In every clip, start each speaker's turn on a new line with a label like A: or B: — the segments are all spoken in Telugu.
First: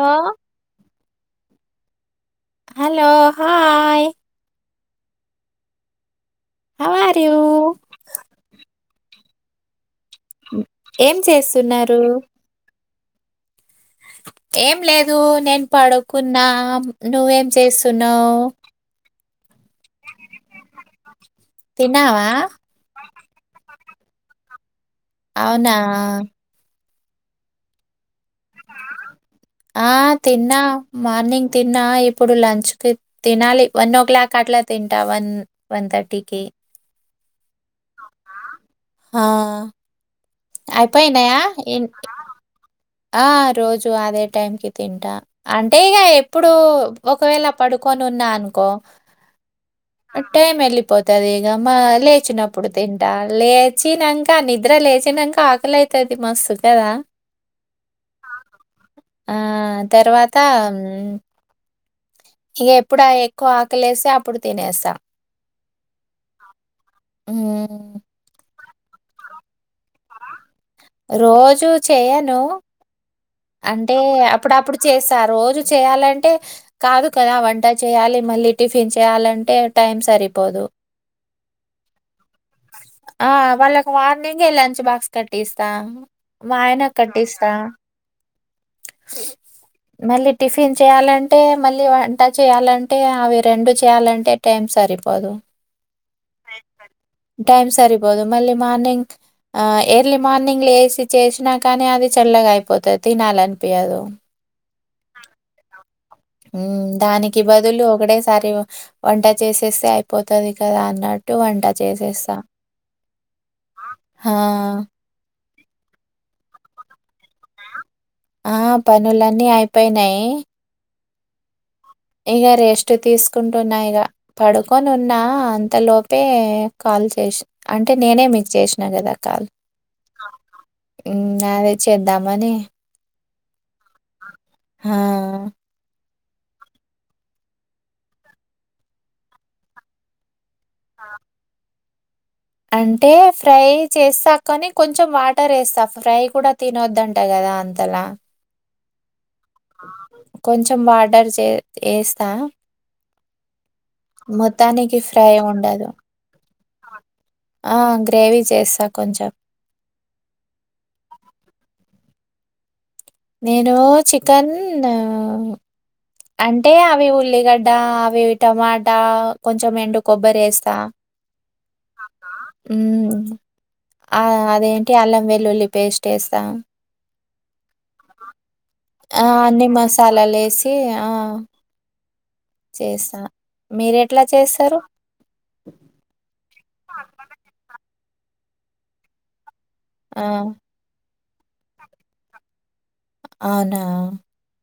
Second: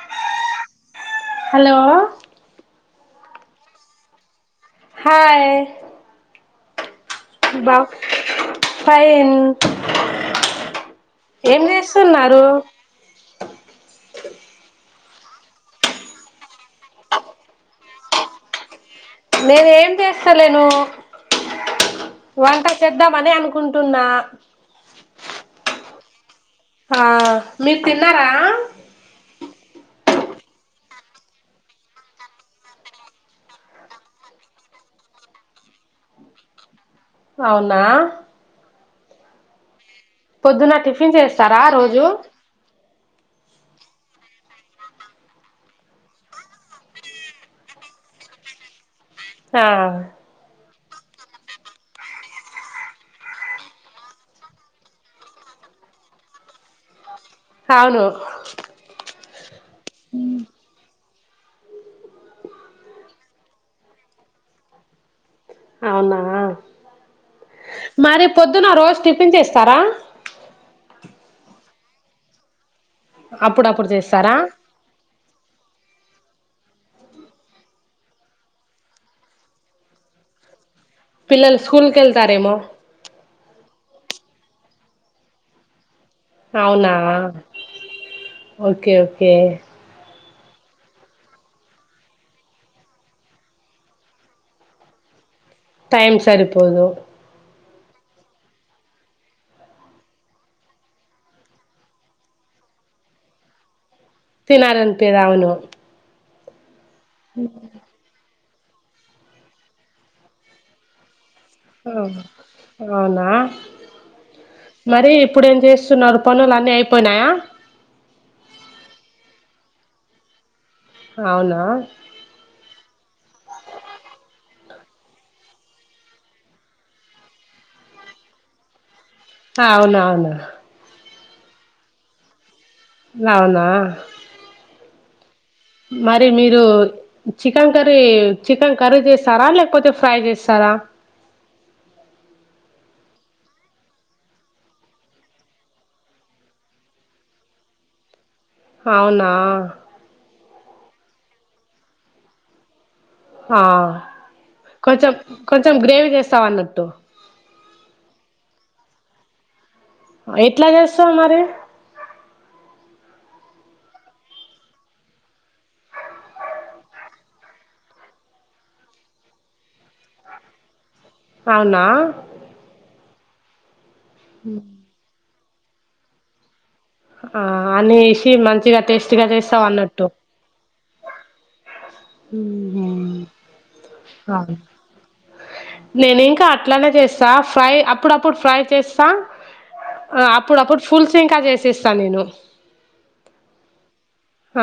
A: ఆ
B: hello
A: hello hi
B: hi
A: how are you
B: బౌ ఫైన్ ఏం జెస్తున్నారు
A: ఏం లే దు నేన్ పడుకున్నా నువ్వేం చేస్తున్నావు
B: నేను ఏం చేస్తలేను
A: తిన్నావా
B: వంట చేద్దామని అనుకుంట్ టున్నా
A: అవునా
B: ఆ మీరు తిన్నారా
A: కదా ఆ తిన్న మార్నింగ్ తిన్న ఇప్పుడు లంచ్ కి తినాలి వన్ ఓ క్లాక్ కట్ల తింట వన్ వన్ థర్టీకి
B: అవునా
A: ఆ
B: పొద్దున టిఫిన్
A: అయిపోయినయా
B: చేస్తారా
A: ఏంట్
B: రోజు
A: ఆ రోజు అదే టైమ్కి తింట అంటే ఇగ ఎప్పుడు ఒకవేళ పడుకు కోనున్నా అనుకో
B: ఆ
A: టైమ్ ఎల్లి పోతది ఇగ మా లేచినప్పుడు తింటా లేచినంక నిద్ర లేచినంక ఆకలై తది మస్తు కదా
B: అవును
A: అ తర్వాత అం ఇగ ఎప్పుడ ఎక్కువ ఆకలి లేస్తే అప్పుడు తినేస్తా
B: అవునా
A: మ్మ్
B: మరీపోద్దు ద్దున్న రోజు టిఫిన్ చేస్తారా
A: రోజు చేయను
B: అప్పుడప్పుడు
A: అంటే
B: చేస్తారా
A: అప్పుడప్పుడు చేస్తా రోజు చే చేయాలంటే కాదు కదా వంట చేయాలి మళ్ళీ టిఫిన్ చేయాలంటే టైం సరిపోదు
B: పిల్లల్ స్కూల్కేళ్తారేమో
A: ఆ వాళ్ళకు మార్నింగే లంచ్ బాక్స్ కట్టిస్తా మా ఆయన
B: అవునా
A: కట్టిస్తా
B: ఓకే ఓకే
A: మళ్ళీ టిఫిన్ చేయాలంటే మళ్ళీ వంట చేయాలంటే అవి రెండు చేయాలంటే టైం సరిపో పదు
B: టైమ్ సరిపోదు
A: టైమ్ సరిపోదు మళ్ళీ మార్నింగ్ ఆ ఎర్లీ మార్నింగ్ లేసి చేసినా కానీ అది చల్లగా అయిపోతది తినాలనిపీ యదు
B: తినాలనిపియదు అవును
A: ఊ దానికి బదులు ఒకడేసారి వంట చేసేస్తే అయిపోతది కదా అన్న
B: హలో అవునా
A: ఆ!
B: మరీ ఇప్ ఇప్పుడేమ్ చేస్తున్నారు పనులన్నీ అయిపోయినాయా.
A: ఆ పనులన్నీ అయిపోయినయీ.
B: అవునా.
A: ఇగ రెస్ట్ తీసుకుంటున్నా ఇగ పడుకొనున్నా అంతలోపే క ల్ చేష్ అంటే నేనే మీక్ చేష్ణ గదా.
B: అవునవును.
A: ఇన్ అదె చేద్దామనీ.
B: లావునా.
A: హా
B: మరి మీరూ చికెన్ కర్రీ చికెన్ కర్రీ జేస్తారా లేకపోతే ఫ్రై జేస్ తర
A: అంటే ఫ్రై చేస్తా కని కొంచెం వాటర్ ఏస్తా ఫ్రై కుడా తినొద్దంట గదా అంత అలా
B: అవును
A: కొంచెం వాటర్ చే ఏస్తా.
B: ఆ కొంచెం
A: ఫ్రై
B: కొంచెం
A: ఉండదు
B: గ్రేవి చేస్తావ్ అన్నట్టు.
A: ఆ గ్రేవీ చేస్తా కొంచెం.
B: ఎట్లా జేస్తావ్ మరి.
A: నేనూ చికన్ ఆ అంటే అవి ఉల్లిగడ్డ అవి టమాటా కొంచెం ఎండు కొబ్బరి ఏస్తా.
B: అవునా
A: ఊమ్ అ అదేంటీ అల్లం వె లుల్లి పేస్ట్ ఏస్తాం.
B: ఆ అన్ని ఏషి మంచిగా
A: ఆ
B: టేస్టీగా
A: అన్ని
B: చేస్తవన్నట్టు.
A: మసాలాలు ఏసి ఆ
B: ఊహూ
A: చేస్తా మీరెట్లా చేస్తారు
B: నేనింకా అట్లనే జేస్తా ఫ్రై అప్పుడప్పుడు ఫ్రై చేస్తా ఆ అప్పుడప్పుడు ఫుల్ సు ప్ ఇంకా జేసేస్తా నేను.
A: అవునా.
B: ఆ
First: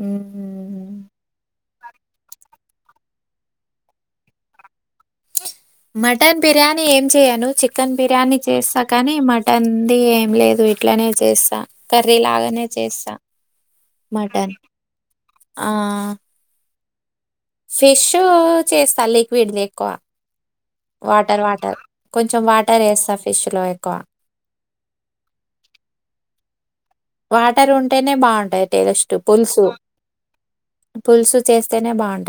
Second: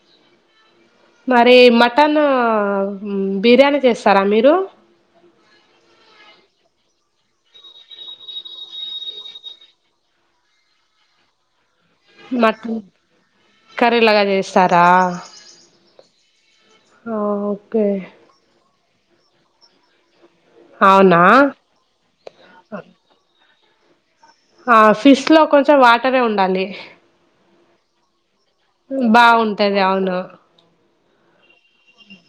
A: మ్మ్ మ్మ్ మ్మ్
B: మరి మటనూ బిర్యాని చేస్తరా మీరూ.
A: [inaudible] మటన్ బిర్యానీ ఏం చేయను చికెన్ బిర్యానీ చేస్త కానీ మటన్ ది ఏం లేదు ఇ ఇట్లనే చేస్తా కర్రీ లాగనే
B: మటన్
A: చేస్తా.
B: కర్రీలాగా
A: మటన్
B: చేస్తారా
A: ఆ
B: ఓకే
A: ఫిషూ చేస్తా లిక్విడ్ది ఎక్కువ.
B: అవునా
A: వాటర్ వాటర్ కొంచెం వాటర్ ఏస్తా ఫిష్ లో ఎక్కువ.
B: హా ఫిష్ లో కొంచెం వాటరే ఉండాలి.
A: వాటర్ ఉంటేనే బావుంటది టేస్టు పుల్సు
B: బాగుంటది అవును
A: పుల్సు చేస్తేనే బాన్.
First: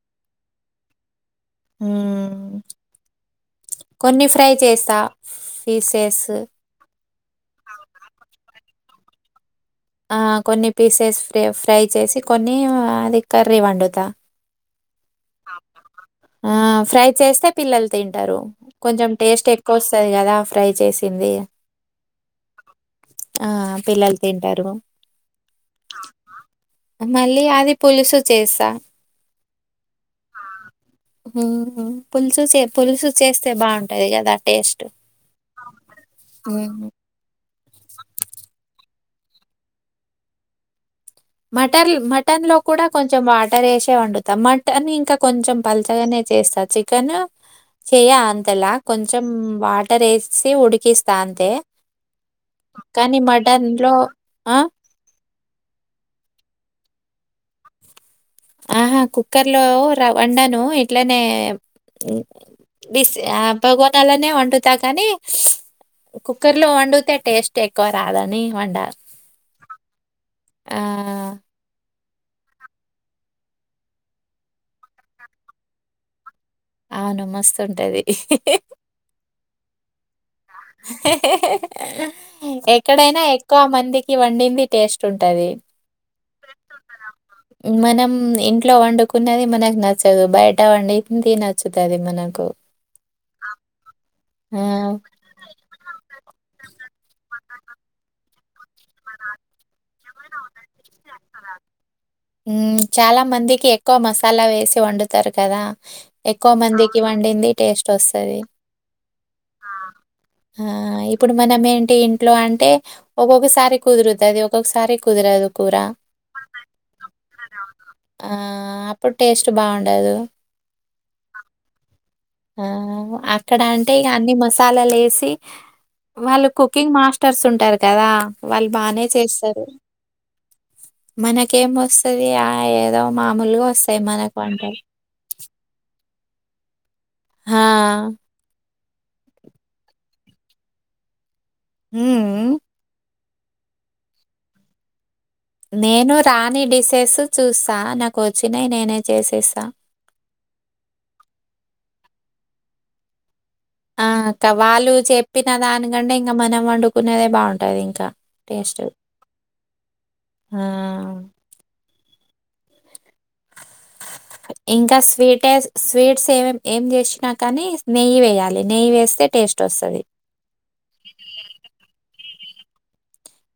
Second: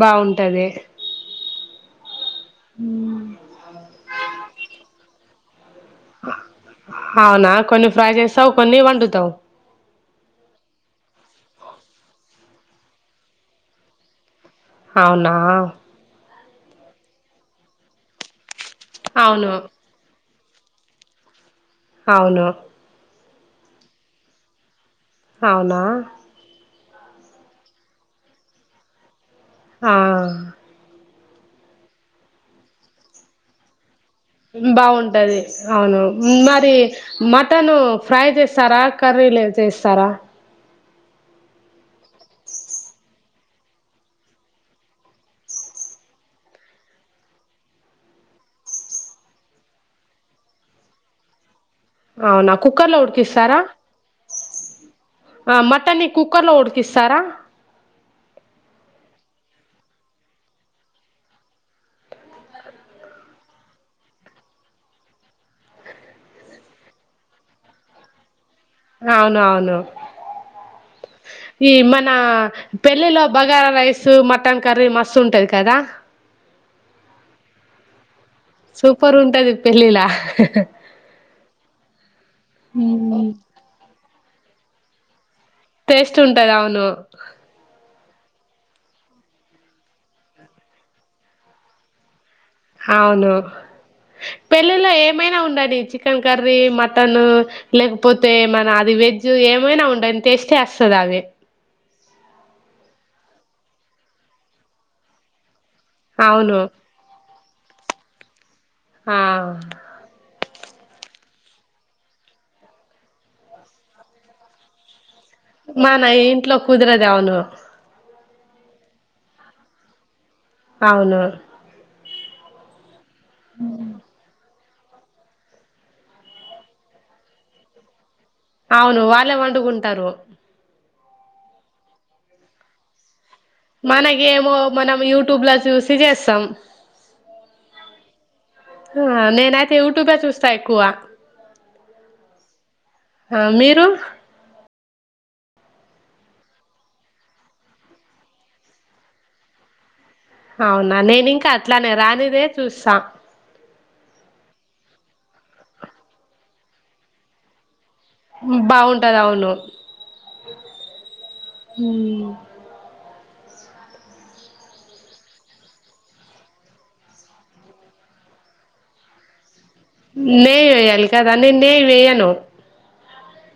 B: బావుంటది.
A: మ్మ్ కొన్ని ఫ్రై చేస్తా. పీసెస్
B: అవునా కొన్ని ఫ్రై చేస్తావ్ కొన్ని వండుతవ్.
A: ఆ కొన్ని పీసెస్ ఫ్రె ఫ్రై చేసి కొన్ని అది కర్రీ వండుతా.
B: అవునా.
A: ఆ ఫ్రై చేస్తే పిల్లల్ తింటరూ కొంచెం టేస్ట్
B: అవును
A: ఎక్కోస్తది గదా. ఫ్రై చేసిందీ.
B: అవును.
A: ఆ పిల్లల్ తింటరూ.
B: అవునా.
A: మళ్ళీ అది పులుసు చేస్సా.
B: ఆ
A: ఉ హు పులుసు చే పులుసు చేస్తే బాగున్
B: ఉమ్ బావుంటది అవును మరి
A: హ్మ్.
B: మట్ మటను ఫ్రై చేస్తారా కర్రీలే చేస్తారా
A: మటర్లు మటన్ లో కూడా కొంచెం వాటర్ ఏసే వండుతాం మటన్ ఇంకా కొంచెం పల్చగనే చేస్తా చికెను చెయ అంతలా కొంచెం వాటర్ యేసి ఉడికిస్తా అంతే.
B: అవునా కుక్కర్ లో
A: కానీ
B: ఉడికిస్తారా
A: మటన్‌లో ఆ!
B: ఆ మటన్ని కుక్కర్ లో ఉడికిస్తారా
A: ఆహా కుక్కర్లో రవ్ వండను ఇట్లానే దిస్ ఆ పగవనాలనే వండుతా కానీ కుక్కర్ లో వండుతే టేస్ట్ ఎక్కువ రాదని వండ.
B: అవును అవును
A: ఆ!
B: ఈ మన్ పెళ్ళిలో బగారా రైస్ మటన్ కర్రీ మస్తు ఉంటది కదా.
A: అవును మస్తు ఉంటది
B: సూపర్ ఉంటది పెళ్లిలా
A: ఎక్కడైనా
B: మ్మ్.
A: ఎక్కువ మందికి వండింది టేస్ట్ ఉన్ టది
B: టేస్ట్ ఉంటది అవును
A: మనమ్ ఉమ్ ఇంట్లో వండుకునేది మనకు నచ్చదు బయట వండింది నచ్చుతది మనకు.
B: అవును
A: ఆ
B: పెళ్ళిలో ఏమైనా వండని చికెన్ కర్ కర్రీ మటను లేకపోతే మన అది వెజ్జు ఏమైనా వన్ దాని టేస్టే వస్తదది అది
A: చాలా మందికి ఎక్కువ మసాలా వేసి వండుతారు కదా. ఎక్కువ
B: అవును
A: మందికి వండింది టేస్ట్ వస్తది
B: ఆ
A: ఆ ఆ ఇప్పుడు మనం ఏంటి ఇంట్లో అంటే ఒక్కొక్కసారి కుదురుతది ఒక్కొక్కసారి కుదరదు కూర.
B: మానా ఇంట్లో కుదరదు అవును
A: ఆ అప్పుడు టేస్ట్ బాగుండదు
B: అవును
A: ఆ అక్కడ అంటే ఇగ అన్ని మస్ పాలలో వేసి వాళ్ళు కుకింగ్ మాస్టర్స్ ఉంటారు కదా. వాళ్ళు
B: అవును
A: బానే
B: వాళ్ళే
A: చేస్తారు
B: వండుకుంటారు
A: మనకేమ్ వస్తది ఆ ఏదో మామూలుగా వస్తాయి మనకు
B: మనకేమో
A: వంటలు.
B: మనం యూట్యూబ్ లో చూసి చేస్తాం.
A: హా
B: ఆ నేనయితే యూట్యూబే చూస్తా ఎక్కువ
A: ఉ ఉ
B: ఆ మీరు
A: నేను రాని డిసెస్ చూస్తా నాకు వచ్చినాయి నేనే చేసేస్తా.
B: అవునా నేను ఇంకా అట్లానే రానిదే చూస్తా
A: ఆ అక్క వాళ్ళు చెప్పిన దానికంటే ఇంకా మనం వండుకున్నదే బాగుంటది. కా టేస్టు
B: బాగుంటది అవును
A: ఆ
B: ఉ
A: [inaudible] ఇంకా స్వీట్ స్ స్వీట్స్ ఏ ఏం చేసినా కానీ నెయ్యి వేయాలి నెయ్యి వేస్తే టేస్ట్.
B: నెయ్యి వెయ్యాలి కదా నేను నెయ్యి వేయను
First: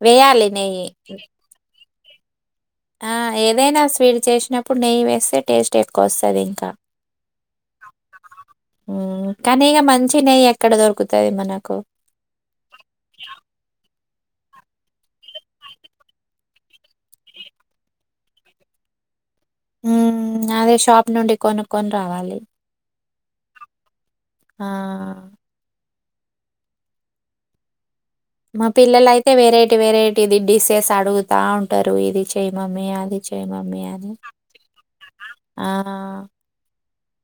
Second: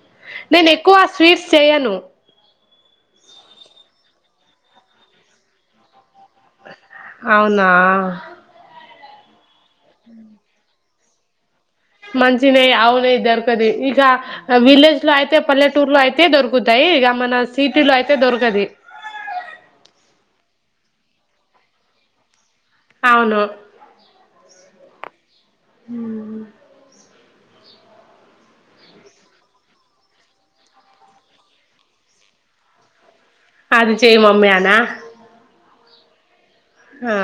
A: వేయాలి
B: నేను
A: నెయ్యి.
B: ఎక్కువ స్వీట్స్ చేయను
A: ఆ ఏదైనా స్వీట్ చేసినప్పుడు నెయ్యి వేస్తే టేస్ట్ వ
B: అవునా
A: కానీ ఇక మంచి నెయ్యి ఎక్కడ దొరుకుతది మనకు.
B: మంచిన నెయ్యి ఆవు నెయ్యి దొరకదు ఈక విలేజ్ లో అయితే పల్లెటూర్ లో అయితే దొరుకుతాయి, ఇక మన సిటీలో అయితే దొరకది
A: హ అదే షాప్ నుండి కొనుక్కొని రావాలి
B: అవును
A: ఆ
B: హు
A: మా పిల్లల అయితే వెరైటీ వెరైటీ ఇది డిషెస్ అడుగుతా ఉంటారు ఇది చెయ మమ్మీ అది చెయ
B: అది చెయ్మమ్మీ ఆన
A: ఆ
B: ఆ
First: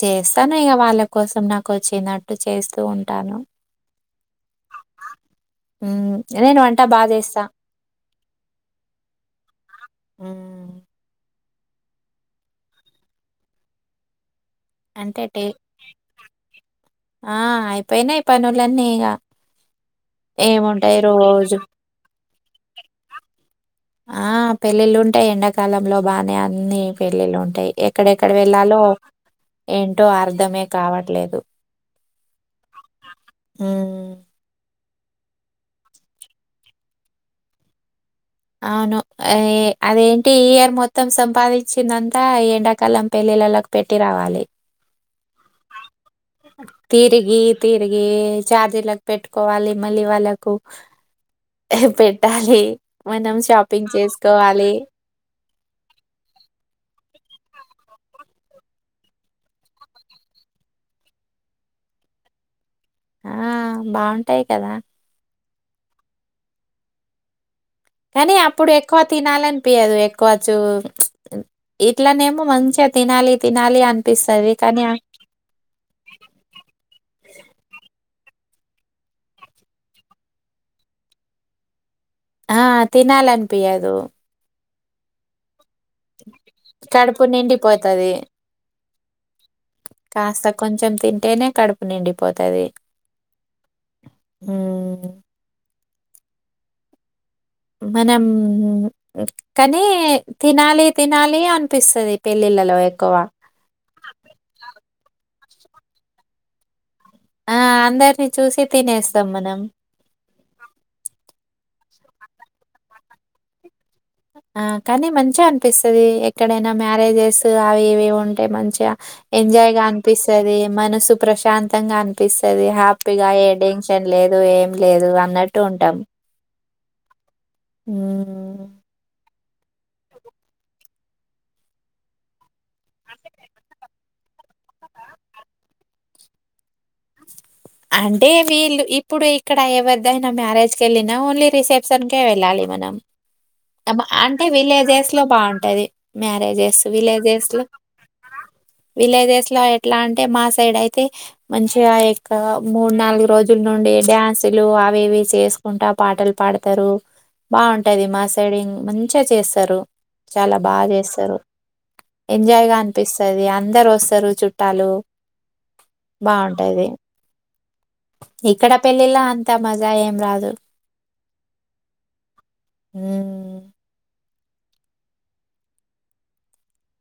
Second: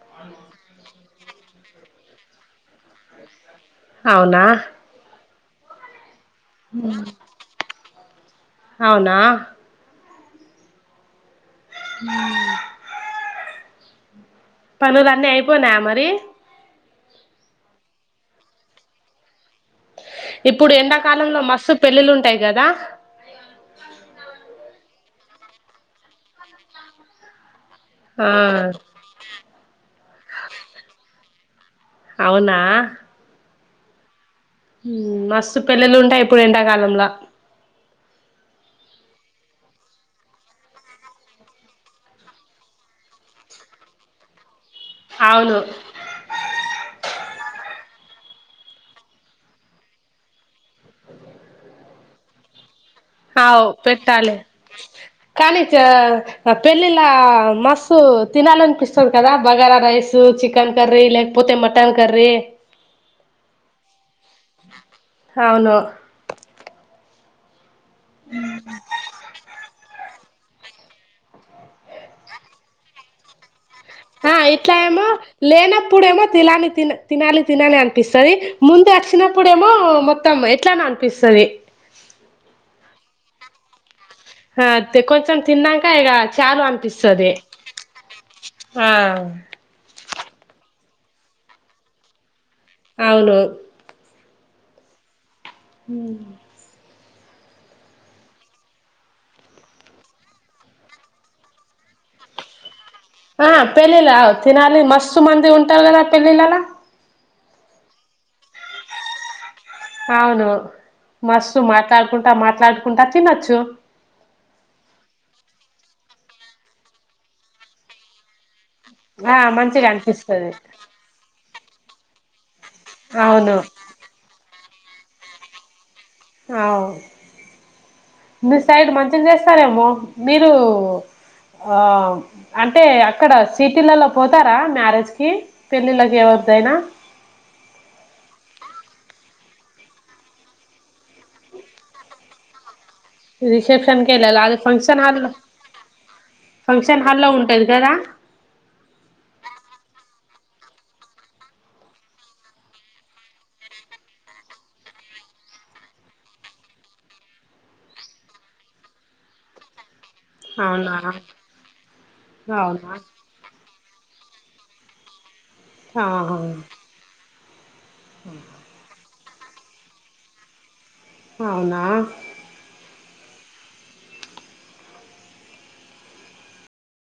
A: చేస్తాను ఇక వాళ్ళ కోసం నాకు వచ్చినట్టు చేస్తూ ఉంటాను
B: అవునా
A: నేను వంట బాగా చేస్తా
B: అవునా
A: ఆ
B: హు పనులు
A: అంటే
B: అన్నీ
A: టే
B: అయిపోనాయా మరి
A: ఆ అయిపోయినాయి పనులన్నీ ఇక
B: ఇప్పుడు ఎండాకాలంలో
A: రోజు
B: మస్సు పెళ్ళిళంటాయి కదా
A: ఆ పెళ్ళిళ్ళుంటాయి ఎండాకాలంలో బానే అన్నిీ పెళ్ళిళ్ళు ఉంటాయి
B: ఆ
A: ఎక్కడెక్కడ వెళ్ళాలో ఏంటో అర్ధమే కావట్లేదు
B: అవునా
A: ఉ
B: మస్తు పెళ్ల్లలు ఉంటాయి ఇప్పుడు ఎండాకాలంలో
A: అవును అదేంటి ఈయర్ మొత్తం సంపాదించిందంతా ఎండాకాలం పెళ్లి పిల్లలకు పెట్టి రావాలి
B: అవును
A: తిరిగి తిరిగి చఛార్జీలకు పెట్టుకోవాలి మళ్ళీ వాళ్ళకు పెట్టాలి మనం
B: అవు
A: షాపింగ్
B: పెట్టాలి
A: చేసుకోవాలి
B: కానీ పెళ్ళిలా మస్స్తు తినాలనిపిస్తుంది కదా బగారా రైస్ చికన్ కర్రీ లేకపోతే మటన్ కర్రీ
A: ఆ బాగుంటాయి కదా
B: అవును
A: కానీ అప్పుడు ఎక్కువ తినాలని పయదు కోవచ్చు ఇట్లనేమో మంచిగా తినాలి తినాలి
B: ఆ
A: అనిపిస్తది.
B: ఇట్లా
A: కానీ ఆ!
B: ఏమో లేనప్పుడేమో తినాలి త తినాలి తినాలి అంట అనిపిస్తుంది ముందు వచ్చినప్పుడేమో మొత్తం ఎట్లానే అనిపిస్తుంది
A: ఆ తినాలనిపించదు
B: ఆ అంతతే కొంచం తిన్నా అకా ఇక చాలు
A: కడుపు
B: అనిపిస్తుంది
A: నిండిపోతది.
B: ఆ
A: కాస్త కొంచెం తింటేనే కడుపు నిండిపోతు
B: అవును
A: హు
B: ఉ
A: మనం కానీ తినాలి తినాలి అనిపిస్తుది పెళ్ళిళ్ళలో ఎక్కువ
B: ఆ పెళ్లిల తినాలి మస్తు మంది ఉంటావు కదా పెళ్లిలలా
A: ఆ అందరిని చూసి తినేస్తాం మనం
B: అవును మస్తు మాట్లాడుకుంటా మాట్లాడుకుంటా తినొచ్చు
A: ఆ కానీ మంచిగా అనిపిస్తుది ఎక్కడైనా మ్యారేజెస్ అవి ఇవి ఉంటే మంచి
B: ఆ
A: ఎంజాయ్ గా
B: మంచిగా అనిపిస్తది
A: అనిపిస్తుది మనసు ప్రశాంతంగా అనిపిస్తుది అది హ్యాపీగా ఏ
B: అవును
A: టెన్షన్ లేదు ఏం లేదు అన్నట్టు ఉంటాం
B: అవు మీ
A: హ్మ్
B: సైడ్ మంచిగచే స్తారేమో మీరు ఆ అంటే అక్కడ సిటీలలో పోతారా మ్యారేజ్ కి పెళ్ళిళ్ళకి ఎవ రైనా
A: అ అంటే వీళ్ళు ఇప్పుడు ఇక్కడ ఎవరిదైనా మ్యారేజ్ కి వెళ్ళినా ఓన్లీ రిసెప్షన్కే వెళ్ళాలి మనం
B: రిసెప్షన్ కి వెళ్ళాలా
A: అంటే
B: అది ఫంక్షన్
A: విలేజెస్
B: హాల్
A: లో బాగుంటది మ్యారేజెస్
B: ఫంక్షన్ హాల్లో
A: విలేజెస్ లో
B: ఉంటది కదా
A: విలేజెస్ లో ఎట్లా అంటే మా సైడ్ అయితే మంచిగా ఇ మూడు నాలుగు రోజుల నుండి డ్యాన్సులు అవి ఇవి చేసుకుంటా పాటలు పాడతారు బాగుంటది మా సైడ్ మంచిగా చేస్తారు చాలా బా
B: అవునా
A: చేస్తారు ఎంజాయ్ గా
B: అవునా
A: అనిపిస్తది అందరూ వస్తారు చుట్టాలు
B: ఆహా
A: బాగుంటాది ఇక్కడ పెళ్ళిళ అంత మజా ఏం రాదు
B: అవునా
A: ఉమ్